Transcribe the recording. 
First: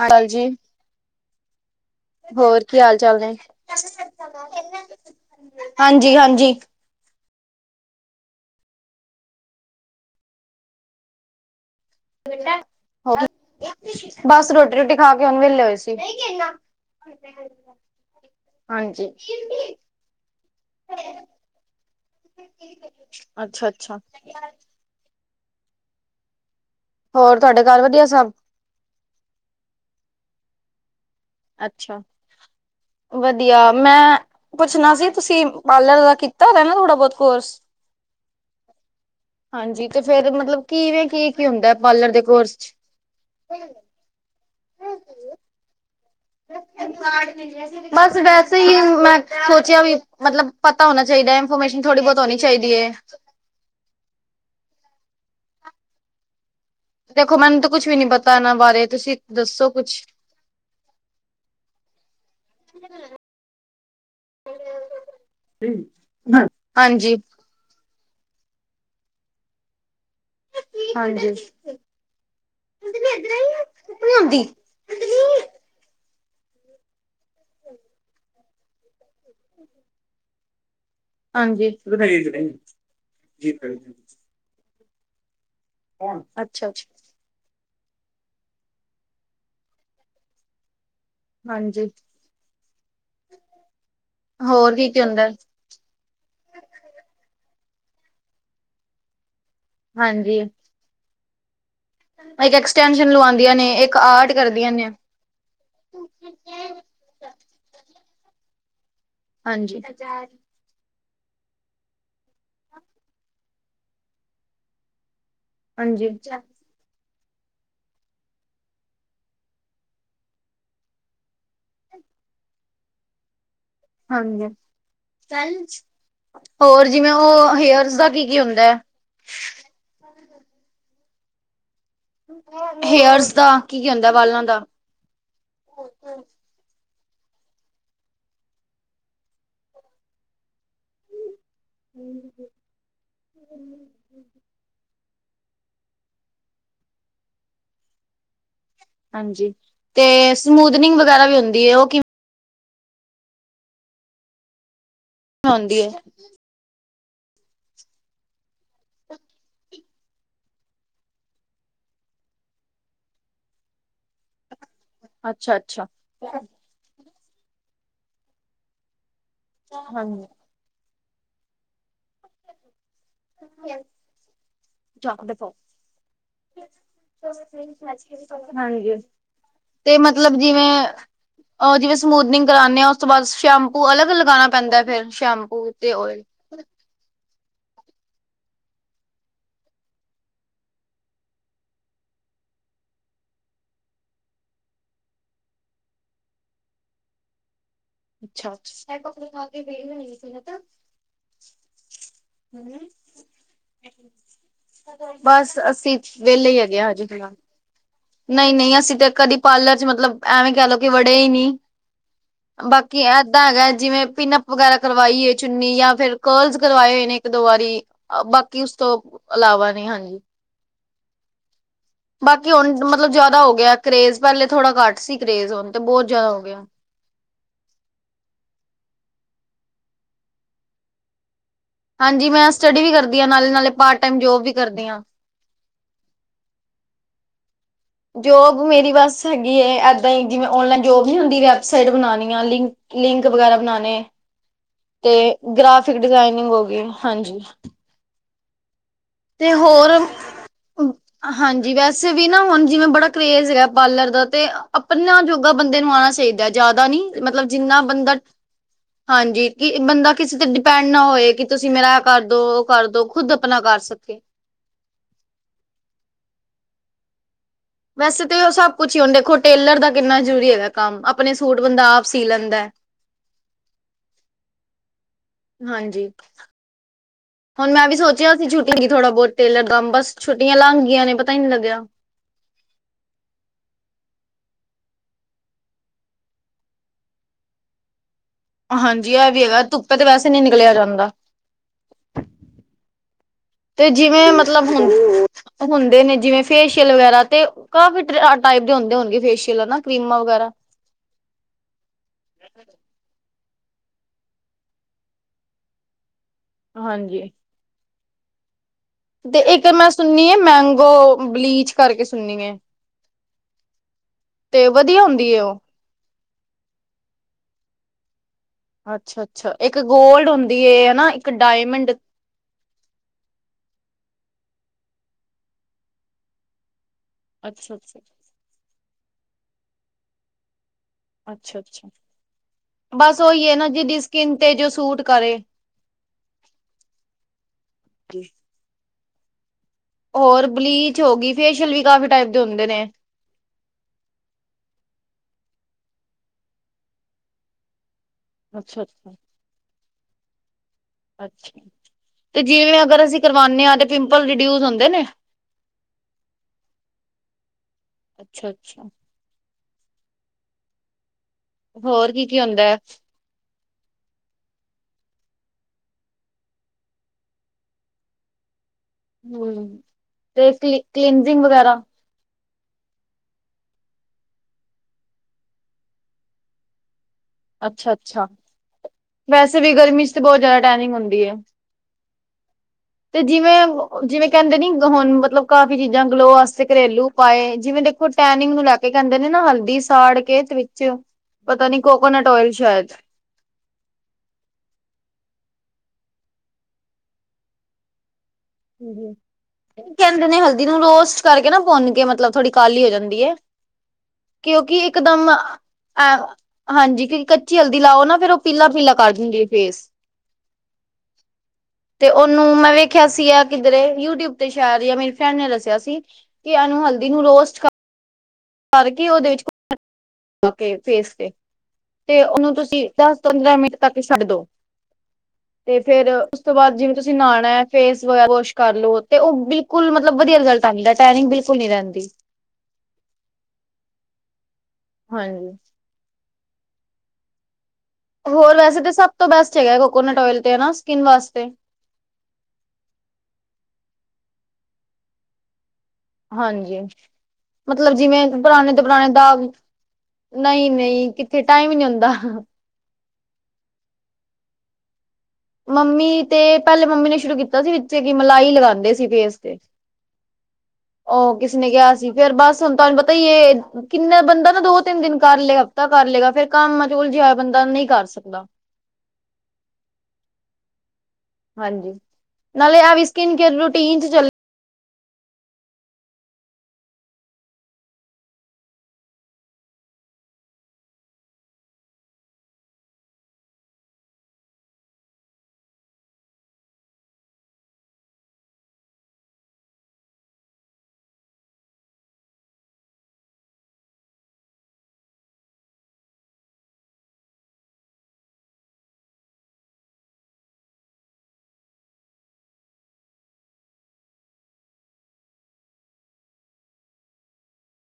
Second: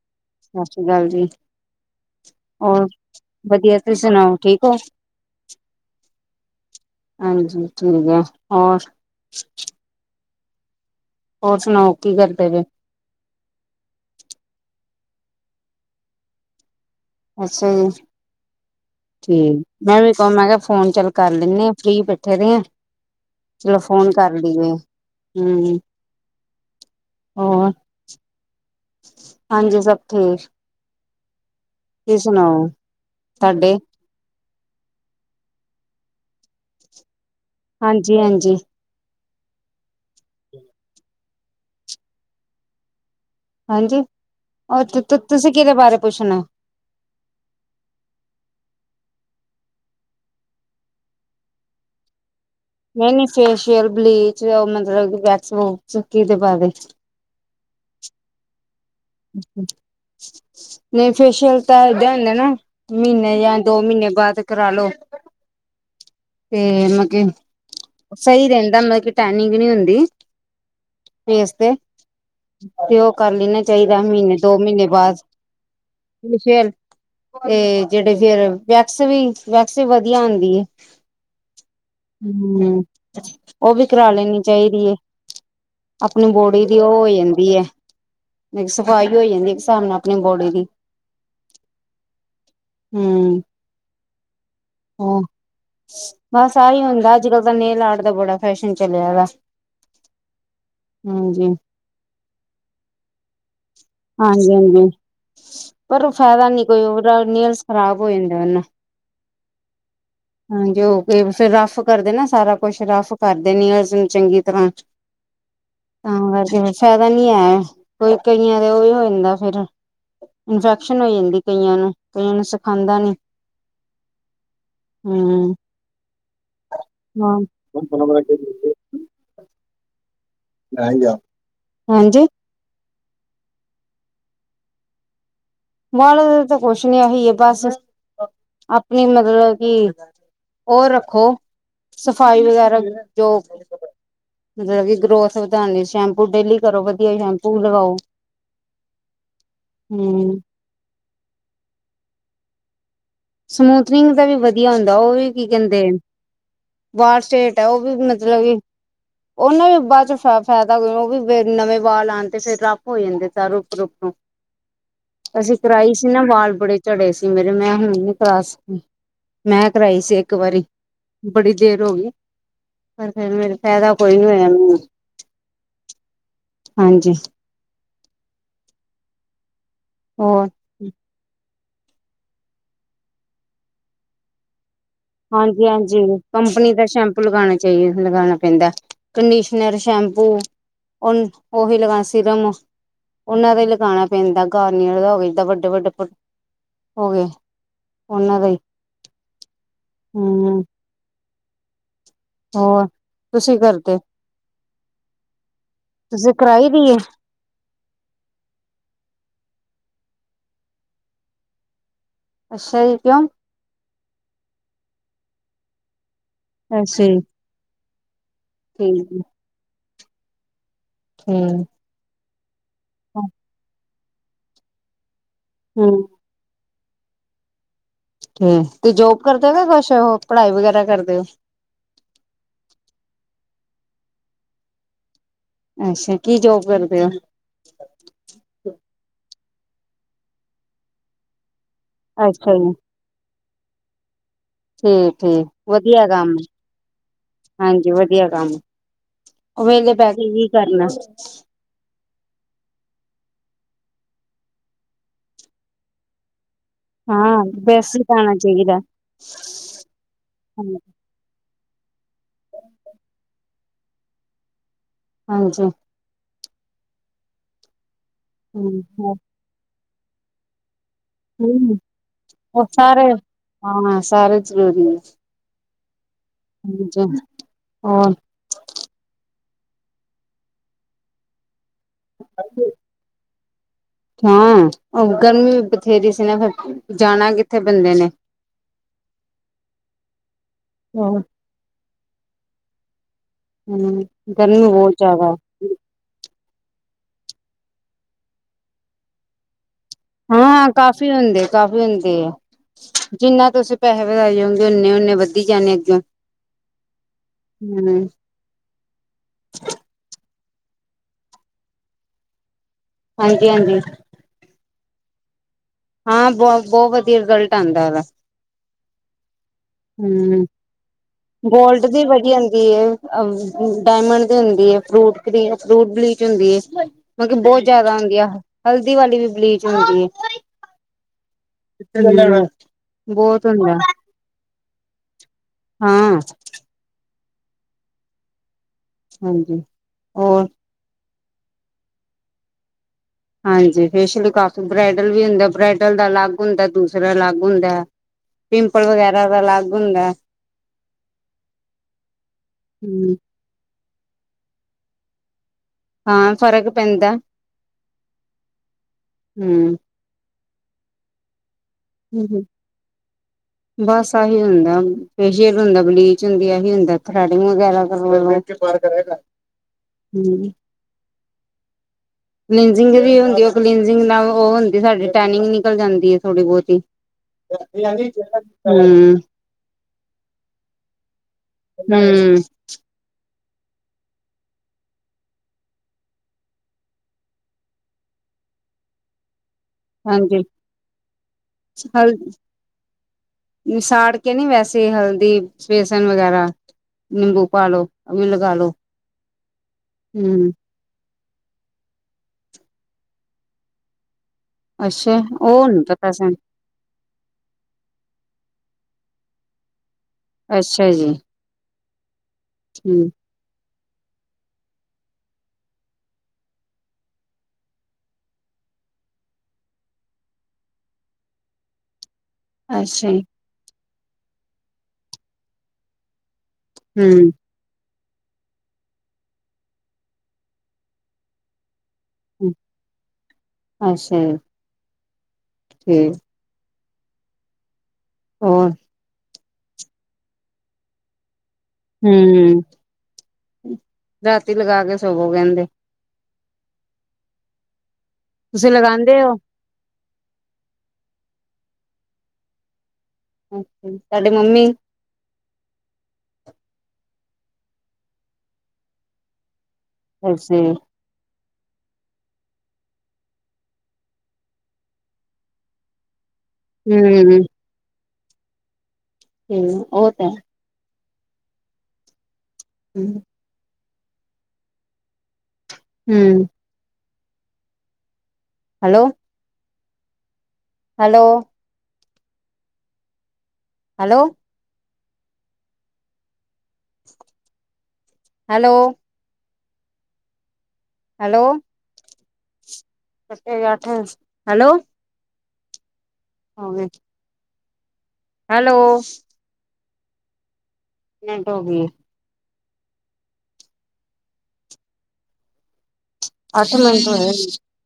ਹਾਲ ਜੀ ਸਤਿ ਸ਼੍ਰੀ ਅਕਾਲ ਜੀ ਹੋਰ ਕੀ ਹਾਲ ਚਾਲ ਨੇ ਵਧੀਆ ਤੁਸੀਂ ਸੁਣਾਓ ਠੀਕ ਹੋ ਹਾਂਜੀ ਹਾਂਜੀ ਹਾਂਜੀ ਠੀਕ ਹੈ ਹੋਰ ਹੋਰ ਸੁਣਾਓ ਕੀ ਕਰਦੇ ਜੇ ਬਸ ਰੋਟੀ ਰੋਟੀ ਖਾ ਕੇ ਹਣ ਵਹਲੇ ਹੋਏ ਸੀ ਅੱਛਾ ਜੀ ਹਾਂਜੀ ਠੀਕ ਮੈਂ ਵੀ ਕਾਹ ਮੈਂ ਕਿਹਾ ਫੋਨ ਚੱਲ ਕਰ ਲੈਨਾ ਆ ਫ੍ਰਰੀ ਬੈਠੇ ਦੇ ਆਂ ਅੱਛਾ ਚਲੋ ਅੱਛਾ ਫੋਨ ਕਰ ਲਈਏ ਹਮ ਹੋਰ ਤੁਹਾਡੇ ਘਰ ਵਧੀਆ ਸਭ ਹਾਂਜੀ ਸਭ ਠੀਕ ਅੱਛਾ ਤੁਸੀਂ ਸੁਣਾਓ ਵਧੀਆ ਤੁਹਾਡੇ ਮੈਂ ਪੁੱਛਣਾ ਸੀ ਤੁਸੀਂ ਪਾਰਲਰ ਦਾ ਕੀਤਾ ਰ ਨਾ ਥੋੜਾ ਬਹੁਤ ਕੋਰਸ ਹਾਂਜੀ ਹਾਂਜੀ ਹਾਂਜੀ ਤੇ ਫੇਰ ਮਤਲਬ ਕਿਵੇਂ ਕੀ ਕੀ ਹੁੰਦਾ ਪਾਰਲਰ ਦੇ ਕੋਰਸ ਚ ਹਾਂਜੀ ਤੂੰ ਤੂੰ ਤੁਸੀਂ ਕਿਹਦੇ ਬਾਰੇ ਪੁੱਛਣਾ [unintelligible] ਬਸ ਵੈਸੇ ਹੀ, ਮੈਂ ਸੋਚਿਆ ਵੀ ਮਤਲਬ ਪਤਾ ਹੋਣਾ ਚਾਹੀਦਾ ਇਨਫੋਰਮੇਸ਼ਨ ਥੋੜ੍ਹੀ ਬਹੁਤ ਹੋਣੀ। ਚਾਹੀਦੀ ਹੈ। ਨਹੀਂ ਨਹੀਂ ਫੇਸ਼ੀਅਲ, ਬਲੀਚ ਉਹ ਮਤਲਬ ਵੈਕਸ ਵੁਕਸ ਕਿਦੇ ਬਾਰੇ। ਦੇਖੋ ਮੈਨੂੰ ਤਾਂ ਕੁਛ ਵੀ ਨੀ ਪਤਾ, ਇਹਨਾਂ ਬਾਰੇ ਤੁਸੀਂ ਦੱਸੋ ਕੁਛ? ਨਹੀਂ, ਫੇਸ਼ੀਅਲ ਤਾਂ ਏਦਾਂ ਹੁੰਦੇ ਨਾ? ਮਹੀਨੇ ਜਾਂ ਦੋ ਮਹੀਨੇ ਬਾਅਦ ਕਰਾਲੋ। ਹਾਂਜੀ, ਸਹੀ ਰਹਿੰਦਾ ਮਤਲਬ ਕਿ ਟੈਨਿੰਗ ਨਹੀਂ ਹੁੰਦੀ। ਹਾਂਜੀ ਫੇਸ ਤੇ, ਤੇ ਉਹ ਕਰ ਲੈਣਾ। ਚਾਹੀਦਾ ਮਹੀਨੇ ਆਂਦੀ ਦੋ ਮਹੀਨੇ ਬਾਅਦ ਫਿਰ ਤੇ, ਜਿਹੜੇ ਫੇਰ ਵੈਕਸ ਵੀ ਵੈਕਸ ਵੀ ਵਧੀਆ ਹੁੰਦੀ ਐ। ਹਾਂਜੀ ਹੂੰ, ਉਹ ਵੀ ਕਰਾ ਲੈਣੀ ਚਾਹੀਦੀ ਐ, ਆਪਣੀ ਬੋਡੀ ਅੱਛਾ ਦੀ ਅੱਛਾ ਉਹ ਹੋ ਜਾਂਦੀ ਐ। ਸਫਾਈ ਹੋ ਜਾਂਦੀ ਇੱਕ ਹਿਸਾਬ ਨਾਲ ਆਪਣੀ ਬੋਡੀ ਦੀ। ਹਾਂਜੀ। ਹਮ ਹੋਰ ਕੀ ਕੀ ਹਾਂ ਹੁੰਦਾ। ਬਸ ਆਹੀ ਹੁੰਦਾ, ਅੱਜ ਕਲ ਤਾਂ ਨੇਲ ਆਰਟ ਦਾ ਬੜਾ ਫੈਸ਼ਨ ਚਲਿਆ ਵਾ। ਹਾਂਜੀ। ਹਾਂਜੀ। ਕਈ ਐਕਸਟੈਨਸ਼ਨ ਲਵਾਂਦੇ ਨੇ। ਇੱਕ ਆਰਟ ਹਾਂਜੀ ਕਰਦੀਆਂ ਹਾਂਜੀ। ਨੇ ਪਰ ਫਾਇਦਾ ਨੀ ਕੋਈ, ਉਹਦਾ ਨੈਲਸ ਖ਼ਰਾਬ ਹੋ ਜਾਂਦੇ ਨੇ। ਹਾਂਜੀ। ਹਾਂਜੀ, ਉਹ ਕੇ ਫਿਰ ਰਫ ਕਰਦੇ ਨੇ, ਸਾਰਾ ਕੁਛ ਰਫ ਕਰਦੇ ਨੀ ਅਸੀਂ ਚੰਗੀ ਤਰ੍ਹਾਂ। ਤਾਂ ਕਰਕੇ ਫਿਰ ਫਾਇਦਾ ਨੀ ਆ ਕਈ ਕਈਆਂ ਦੇ ਉਹੀ ਹੋ ਜਾਂਦਾ ਫਿਰ। ਇਨਫੈਕਸ਼ਨ ਹੋ ਜਾਂਦੀ, ਕਈਆਂ ਨੂੰ ਕਈਆਂ ਨੂੰ ਸਿਖਾਉਂਦਾ ਨਹੀਂ। ਹਾਂਜੀ। ਹੂੰ [unintelligible] ਹੋਰ ਜਿਵੇਂ, ਉਹ ਹੇਅਰਸ ਦਾ ਕੀ ਕੀ ਹਾਂ ਹੁੰਦਾ? ਹਾਂਜੀ। ਹੇਅਰਸ ਦਾ, ਕੀ ਕੀ ਹੁੰਦਾ ਬਾਲਾਂ ਦਾ। ਬਾਲਾ ਦਾ ਤਾ ਕੁੱਛ ਨੀ ਇਹੀ ਆ ਬਸ ਆਪਣੀ ਮਤਲਬ ਕੀ, ਓ ਰੱਖੋ ਸਫ਼ਾਈ ਵਗੈਰਾ ਜੋ। ਮਤਲਬ ਕਿ ਗਰੋਥ ਵਧਾਣ ਲਈ, ਸ਼ੈਂਪੂ ਡੇਲੀ ਕਰੋ ਵਧੀਆ ਸ਼ੈਂਪੂ ਲਗਾਓ। ਹਾਂਜੀ, ਤੇ ਹੂੰ ਸਮੂਦਨਿੰਗ ਵਗੈਰਾ ਵੀ ਹੁੰਦੀ ਐ? ਉਹ ਕਿਵੇਂ? ਸਮੂਥਨਿੰਗ ਦਾ ਵੀ ਵਧੀਆ ਹੁੰਦਾ। ਉਹ ਵੀ ਕੀ ਕਹਿੰਦੇ ਹੁੰਦੀ ਹੈ ਵਾਲ ਸਟੇਟ। ਉਹ ਵੀ ਮਤਲਬ ਕਿ ਉਹਨਾਂ ਵੀ ਬਾਅਦ ਚ ਫਾਇਦਾ ਕੋਈ ਨੀਂ, ਨਵੇਂ ਬਾਲ ਆਣ ਤੇ ਫਿਰ ਰਫ ਹੋ ਜਾਂਦੇ ਨੇ ਸਾਰੇ ਤਰਫ ਤੋਂ। ਅੱਛਾ ਅਸੀਂ ਅੱਛਾ ਕਰਾਈ ਸੀ ਨਾ ਵਾਲ ਬੜੇ ਝੜੇ ਸੀ, ਮੇਰੇ ਮੈਂ ਹੁਣ ਨਹੀਂ ਕਰਾ ਸਕੀ। ਮੈਂ ਕਰਾਈ ਸੀ, ਹਾਂਜੀ ਇੱਕ ਵਾਰੀ ਬੜੀ ਦੇਰ ਹੋ ਗਈ। ਪਰ ਫੇਰ ਮੇਰੇ ਫਾਇਦਾ ਕੋਈ ਨੀ ਹੋਇਆ ਮੈਨੂੰ। ਹਾਂਜੀ ਹਾਂਜੀ। ਤੇ ਮਤਲਬ ਹੋਰ ਜਿਵੇਂ। ਉਹ ਜਿਵੇਂ ਸਮੂਦਨਿੰਗ ਕਰਾਂਦੇ ਆ, ਉਸ ਤੋਂ ਬਾਅਦ ਸ਼ੈਂਪੂ ਅਲੱਗ ਲਗਾਣਾ ਪੈਂਦਾ ਫਿਰ। ਸ਼ੈਂਪੂ ਹਾਂਜੀ ਤੇ ਹਾਂਜੀ। ਓਇਲ ਕੰਪਨੀ ਦਾ ਸ਼ੈਂਪੂ ਲਗਾਣਾ ਚਾਹੀਦਾ। ਲਗਾਉਣਾ ਪੈਂਦਾ ਕੰਡੀਸ਼ਨਰ ਸ਼ੈਂਪੂ। ਹੁਣ ਉਹੀ ਲਗਾਣਾ ਸੀਰਮ? ਉਹਨਾਂ ਦਾ ਹੀ ਲਗਾਣਾ ਪੈਂਦਾ ਗਾਰਨੀਅਰ ਦਾ ਹੋਵੇ ਏਦਾਂ ਵੱਡੇ ਵੱਡੇ ਹੋ ਗਏ। ਉਹਨਾਂ ਦਾ ਅੱਛਾ। ਹੀ ਹਮ ਹੋਰ ਤੁਸੀਂ ਕੀ ਕਰਦੇ? ਬਸ ਅਸੀਂ ਤੁਸੀਂ ਵੇਲੇ ਈ ਕਰਾਈ ਦੀ ਹੈਗੇ ਆ ਏ ਅਜ-ਕਲ। ਨਈ-ਨਈ ਅਸੀਂ ਤੇ ਕਦੀ ਪਾਲਰ ਚ ਮਤਲਬ ਐਵੇਂ ਕੈ ਲੋ ਕੀ ਵੜੇ ਈ ਨੀ। ਅੱਛਾ ਜੀ ਬਾਕੀ ਕਿਉਂ ਏਦਾਂ ਹੈਗਾ ਜੀਵੇਂ ਪੀਂਨਅਪ ਵਗੈਰਾ ਕਰਵਾਈ ਏ ਚੁੰਨੀ ਜਾਂ ਫੇਰ ਕਰਲਸ ਕਰਵਾਏ ਅੱਛਾ ਹੋਏ ਨੇ ਜੀ ਏਕ ਦੋ ਵਾਰੀ ਆ ਬਾਕੀ ਓਸ ਤੋਂ ਠੀਕ ਈਲਾਵਾ ਨੀ ਹਾਂਜੀ ਹੂੰ ਬਾਕੀ ਹੁਣ ਮਤਲਵ ਜਾਦਾ ਹੋ ਗੇਆ ਕਰੇਜ਼ ਪੈਲੇ ਥੋੜਾ ਘੱਟ ਸੀ ਕਰੇਜ਼ ਹੁਣ ਤੇ ਬੌ ਜਾਦਾ ਹੋ ਗੇਆ ਤੇ ਤੇ ਜੋਬ ਕਰਦੇ ਹੋ ਕੁਛ ਓ ਪੜ੍ਹਾਈ ਵਗੈਰਾ ਕਰਦੇ ਓ? ਹਾਂਜੀ ਮੈਂ ਸਟੱਡੀ ਵੀ ਕਰਦੀ ਆ ਨਾਲੇ-ਨਾਲੇ ਪਾਟ ਟੈਮ ਜੋਬ ਵੀ ਕਰਦੀ ਆਂ। ਅੱਛਾ, ਕੀ ਜੋਬ ਕਰਦੇ ਹੋ? ਜੋਬ ਮੇਰੀ ਬਸ ਹੈਗੀ ਏ, ਏਦਾਂ ਈ ਜਿਵੇਂ ਓਨਲਾਈਨ ਜੋਬ ਨੀ ਹੁੰਦੀ, ਵੈਬਸਾਈਟ ਬਣਾਉਣੀਆ ਅੱਛਾ ਜੀ ਲਿੰਕ ਲਿੰਕ ਵਗੈਰਾ ਬਨਾਨੇ ਠੀਕ-ਠੀਕ ਵਧੀਆ ਕਾਮ ਏ, ਡਿਜ਼ਾਇਨਿੰਗ ਹੋ ਗਈ ਹਾਂਜੀ ਹਾਂਜੀ ਵਧੀਆ ਕੰਮ। ਤੇ ਵੇਲੇ ਬੈ ਕੇ ਕੀ ਕਰਨਾ ਐ? ਜੀ ਵੈਸੇ ਵੀ ਨਾ ਹੁਣ ਜਿਵੇਂ ਬੜਾ ਕਰੇਜ ਹੈਗਾ ਪਾਰਲਰ ਦਾ, ਤੇ ਅਪਣਾ ਜੋਗਾ ਬੰਦੇ ਨੂੰ ਆਣਾ ਚਾਹੀਦਾ। ਜਾਦਾ ਨੀ ਹਾਂ ਮਤਲਬ ਜਿੰਨਾ ਬੈਸ ਹੀ ਬੰਦਾ, ਪਾਉਣਾ ਚਾਹੀਦਾ ਹਾਂਜੀ ਕਿ ਬੰਦਾ ਕਿਸੇ ਤੇ ਡਿਪੈਂਡ ਨਾ ਹੋਏ ਕਿ ਤੁਸੀਂ ਮੇਰਾ ਏਹ ਕਰਦੋ, ਉਹ ਕਰਦੋ, ਖੁੱਦ ਅਪਣਾ ਕਰ ਸਕੇ। ਹਾਂਜੀ। ਵੈਸੇ ਤੇ ਉਹ ਸਭ ਕੁਛ ਹੀ, ਹੁਣ ਹਮ ਦੇਖੋ ਟੇਲਰ ਦਾ ਕਿੰਨਾ ਜ਼ਰੂਰੀ ਹੈਗਾ ਕੰਮ, ਅਪਣੇ ਸੂਟ ਬੰਦਾ ਆਪ ਸੀ ਲੈਂਦਾ ਉਹ ਏ। ਸਾਰੇ ਹਾਂ ਸਾਰੇ। [unintelligible] ਹਾਂਜੀ, ਹਾਂਜੀ ਹੁਣ ਮੈਂ ਵੀ ਹੋਰ ਸੋਚਿਆ ਛੁਟੀ ਈ ਥੋੜਾ ਬੌਤ ਟੇਲਰ ਦਾ ਬਸ, ਛੁੱਟੀਆਂ ਲੰਘ ਗੀਆਂ ਨੇ ਪਤਾ ਈ ਨੀ ਲੱਗਿਆ। [unintelligible] ਹਾਂ ਅ ਗਮ ਬਥੇਰੀ ਸੀ ਨਾ ਫੇਰ, ਜਾਣਾ ਕਿੱਥੇ ਬੰਦੇ ਨੇ? ਹਾਂਜੀ ਏਹ ਵੀ ਹੈਗਾ ਏ, ਧੁੱਪੇ ਤੇ ਵੈਸੇ ਨੀ ਨਿਕਲਿਆ ਹਾਂ ਜਾਂਦਾ। ਤੇ ਹਮ ਜਿਵੇਂ ਗਰਮੀ ਮਤਲਬ ਹੁਣ ਬਹੁਤ ਜ਼ਿਆਦਾ ਹੁੰਦੇ ਨੇ ਜਿਵੇਂ ਫੇਸ਼ੀਅਲ ਵਗੈਰਾ ਤੇ ਕਾਫੀ ਅ ਟਾਈਪ ਦੇ ਹੁੰਦੇ ਹੋਨਗੇ ਫੇਸ਼ੀਅਲ ਹਨਾ। ਕਰੀਮਾਂ ਵਗੈਰਾ। ਕਾਫੀ ਹੁੰਦੇ, ਕਾਫੀ ਹੁੰਦੇ ਐ। ਜਿੰਨਾ ਤੁਸੀਂ ਪੈਸੇ ਵਧਾਈਯੋਗੇ ਓਨੇ-ਓਨੇ ਵਧੀ ਜਾਣੇ ਅੱਗੇਓ। ਹਾਂਜੀ। ਹੂੰ। ਤੇ ਇੱਕ ਮੈਂ ਸੁਣੀ ਏ ਮੈਂਗੋ ਬਲੀਚ ਕਰਕੇ ਸੁਣੀ ਏ। ਹਾਂਜੀ-ਹਾਂਜੀ। ਤੇ ਵਧੀਆ ਹੁੰਦੀ ਏ ਓ? ਹਾਂ ਬੋਤ, ਬੋਤ ਵਧੀਆ ਰਿਜ਼ਲਟ ਆਂਦਾ ਏਦਾ। ਅੱਛਾ-ਅੱਛਾ, ਇੱਕ ਗੋਲਡ ਹਮ ਹੁੰਦੀ ਏ ਹਨਾ? ਇੱਕ ਗੋਲਡ ਡਾਇਮੰਡ ਦੀ ਆਂਦੀ ਏ, ਅਮ ਡਾਇਮੰਡ ਦੀ ਹੁੰਦੀ ਏ ਫਰੂਟ ਕਰੀਮ, ਫਰੂਟ ਬਲੀਚ ਹੁੰਦੀ ਏ। ਮਤਲਬ ਬਹੋਤ ਅੱਛਾ ਜਿਆਦਾ ਅੱਛਾ ਹੁੰਦੀਆ, ਹਲਦੀ ਵਾਲੀ ਵੀ ਬਲੀਚ ਹੁੰਦੀ ਏ। ਅੱਛਾ-ਅੱਛਾ ਬਸ ਬਹੁਤ ਉਹੀ ਹੈ ਨਾ ਹੁੰਦਾ ਜੀ ਡਿਸ ਕਿਨ ਤੇ ਜੋ ਸੂਟ ਕਰੇ। ਹਾਂ ਹਾਂਜੀ। ਹੋਰ ਬਲੀਚ ਹੋ ਗਈ, ਫੇਸ਼ੀਅਲ ਵੀ ਕਾਫ਼ੀ ਟਾਏਪ ਦੇ ਹੁੰਦੇ ਨੇ। ਹਾਂਜੀ ਫੇਸ਼ਅਲ ਵੀ ਕਾਫੀ, ਬ੍ਰਈਡਲ ਵੀ ਹੁੰਦਾ, ਬ੍ਰਾਇਡਲ ਦਾ ਅਲੱਗ ਹੁੰਦਾ, ਦੂਸਰਾ ਅਲੱਗ ਹੁੰਦਾ ਐ। ਅੱਛਾ ਪਿੰਪਲ ਅੱਛਾ ਵਗੈਰਾ ਦਾ ਲਾਗ ਹੁੰਦਾ ਏ। ਅਛਾ ਤੇ ਜਿਵੇਂ ਅਗਰ ਅਸੀਂ ਕਰਵਾਨੇ ਆਂ ਤੇ ਪਿੰਪਲ ਰਿਡਿਊਸ ਹੁੰਦੇ ਨੇ? ਹਾਂ ਫ਼ਰਕ ਪੈਂਦਾ, ਅੱਛਾ ਅੱਛਾ ਹੂੰ। ਹੋਰ ਕੀ ਕੀ ਹੂੰ-ਹੂੰ। ਹੁੰਦਾ ਹੈ? ਬਸ ਆਹੀ ਹੁੰਦਾ, ਫੇਸ਼ੀਅਲ ਹੁੰਦਾ, ਬਲੀਚ ਹੁੰਦੀ, ਆਹੀ ਹੁੰਦਾ ਥਰੈਡਿੰਗ ਵਗੈਰਾ ਕਰਵਾ [unintelligible] ਤੇ ਪਾਠ ਕਰਿਆ ਕਰ। ਹੂੰ ਤੇ ਕਲੀ-ਕਲੀਨਜਿੰਗ ਵਗੈਰਾ। ਕਲੀਜਿੰਗ ਵੀ ਹੁੰਦੀ, ਉਹ ਕਲੀਨਜਿੰਗ ਨਾਲ ਉਹ ਹੁੰਦੀ, ਸਾਡੀ ਟੈਨਿੰਗ ਨਿਕਲ ਜਾਂਦੀ ਹੈ ਥੋੜੀ ਬਹੁਤੀ। ਅੱਛਾ ਅੱਛਾ [unintelligible] ਹੂੰ ਵੈਸੇ ਵੀ ਗਰਮੀ ਚ ਬਹੁਤ ਜਿਆਦਾ ਟੈਨਿੰਗ ਹੁੰਦੀ ਐ। ਹੂੰ, ਤੇ ਜਿਵੇਂ, ਜਿਵੇਂ ਕਹਿੰਦੇ ਨੀ ਹੁਣ ਮਤਲਬ ਕਾਫੀ ਚੀਜ਼ਾਂ ਗਲੋ ਵਾਸਤੇ ਘਰੇਲੂ। ਪਾਏ ਜਿਵੇਂ ਦੇਖੋ, ਟੈਨਿੰਗ ਨੂੰ ਲੈ ਕੇ ਕਹਿੰਦੇ ਨੇ ਨਾ ਹਲਦੀ ਸਾੜ ਕੇ ਤੇ ਵਿੱਚ ਪਤਾ ਨੀ ਕੋਕੋਨਟ ਓਇਲ ਸ਼ਾਇਦ। ਓਨੁ ਸਾੜ ਕੇ ਨੀ, ਵੈਸੇ ਹਲਦੀ, ਬੇਸਨ ਵਗੈਰਾ। ਨਿੰਬੂ ਪਾਲੋ, ਔਵੀਂ ਲਗਾ ਲੋ। ਕਹਿੰਦੇ ਨੇ ਹੂੰ। ਹਲਦੀ ਨੂੰ ਰੋਸਟ ਕਰਕੇ ਨਾ, ਭੁੰਨ ਕੇ ਮਤਲਬ ਥੋੜ੍ਹੀ ਕਾਲੀ ਹੋ ਜਾਂਦੀ ਹੈ। ਕਿਉਂਕਿ ਅੱਛਾ ਇੱਕਦਮ ਉਹ ਨੀ ਪਤਾ ਅ ਸਾਨੂੰ ਹਾਂਜੀ ਕਿਉਂਕਿ ਕੱਚੀ ਹਲਦੀ ਲਾਓ ਨਾ, ਫਿਰ ਉਹ ਪੀਲਾ- ਪੀਲਾ ਕਰ ਦੇੰਦੀ ਐ ਫੇਸ। ਅੱਛਾ ਜੀ। ਤੇ, ਉਹਨੂੰ ਮੈਂ ਵੇਖਿਆ ਹੂੰ ਸੀ ਅ ਕਿਧਰੇ ਯੂਟੀਊਬ ਤੇ ਸ਼ਾਇਦ ਯਾ ਮੇਰੇ ਫਰੈਂਡ ਨੇ ਦੱਸਿਆ ਸੀ ਕਿ, ਐਨੂ ਹਲਦੀ ਨੂੰ ਰੋਜ਼ ਅ ਭਰਕੇ ਉਹਦੇ ਵਿ ਫੇਸ ਤੇ, ਤੇ ਉਹਨੂੰ ਤੁਸੀਂ ਅੱਛਾ ਜੀ ਦਸ-ਪੰਦਰਾਂ ਮਿੰ ਤੱਕ ਛੱਡ ਦੋ, ਤੇ ਫੇਰ ਉਸ ਤੋਂ ਬਾਅਦ ਜਿਵੇਂ ਤੁਸੀਂ ਹੂੰ ਨਾਣਾ ਐ। ਫੇਸ [unintelligible] ਵਾੱਸ਼ ਕਰ ਲੋ, ਤੇ ਉਹ ਬਿਲਕੁਲ ਮਤਲਬ ਵਧੀਆ ਰਿਜ਼ਲਟ ਆਂਦਾ ਏ, ਟੈਨਿੰਗ ਬਿਲਕੁਲ ਨੀ ਰਹਿੰਦੀ। ਅੱਛਾ। ਹਾਂਜੀ। ਠੀਕ। ਹੋਰ ਵੈਸੇ ਤੇ ਸਭ ਤੋਂ ਬੈਸਟ ਹੈਗਾ, ਕੋਕੋਨਟ ਓਇਲ ਤੇ ਹੇਨਾ, ਸਕਿੰਨ ਵਾਸਤੇ। ਹੂੰ, ਰਾਤੀ ਲਗਾ ਕੇ ਸੋਵੋ ਕਹਿੰਦੇ। ਹਾਂਜੀ, ਮਤਲਬ ਜਿਵੇਂ ਤੁਸੀਂ ਪੁਰਾਣੇ ਤੋਂ ਪੁਰਾਣੇ ਲਗਾਉਂਦੇ ਹੋ ਦਾਗ ਨਹੀਂ-ਨਹੀਂ ਕਿੱਥੇ, ਟਾਈਮ ਹੀ ਨੀ ਹੁੰਂਦਾ। ਅੱਛਾ, ਤੂਹਾਡੇ ਮੰਮੀ? ਮੰਮੀ ਤੇ, ਪਹਿਲੇ ਮੰਮੀ ਨੇ ਸ਼ੁਰੂ ਕੀਤਾ ਸੀ, ਵਿੱਚ ਕਿ ਮਲਾਈ ਲਗਾਉਂਦੇ ਸੀ ਫੇਸ ਤੇ। ਅਸੀਂ। ਉਹ ਕਿਸੇ ਨੇ ਕਿਹਾ ਸੀ, ਫੇਰ ਬਸ ਹੁਣ ਤੁਹਾਨੂੰ ਪਤਾ ਹੀ ਇਹ। ਕਿੰਨਨਾ ਬੰਦਾ ਨਾ ਦੋ ਤਿੰਨ-ਦਿਨ ਕਰ ਲਏਗਾ, ਹਫ਼ਤਾ ਕਰ ਲਏਗਾ, ਫੇਰ ਕੰਮ ਚ ਜੀ, ਉਲਝਿਆ ਹੋਇਆ ਹੂੰ ਬੰਦਾ ਨਹੀਂ ਕਰ ਸਕਦਾ। ਹੂੰ, ਉਹ ਤੇ ਹਾਂਜੀ, ਨਾਲੇ ਆ ਹੈ। ਵੀ ਸਕਿਨ-ਕੇਅਰ ਰੂਟੀਨ ਚ ਚੱਲ ਹੂੰ, hello. Hello. Hello. Hello. Hello ਕਟੇ ਜਾ [unintelligible] ਹੈਲੋ। ਹੋ ਗਈ। ਹੈਲੋ। ਨੈਟ ਹੋ ਗਈ ਐ। ਅੱਠ ਮਿੰਟ ਹੋਏ ਆ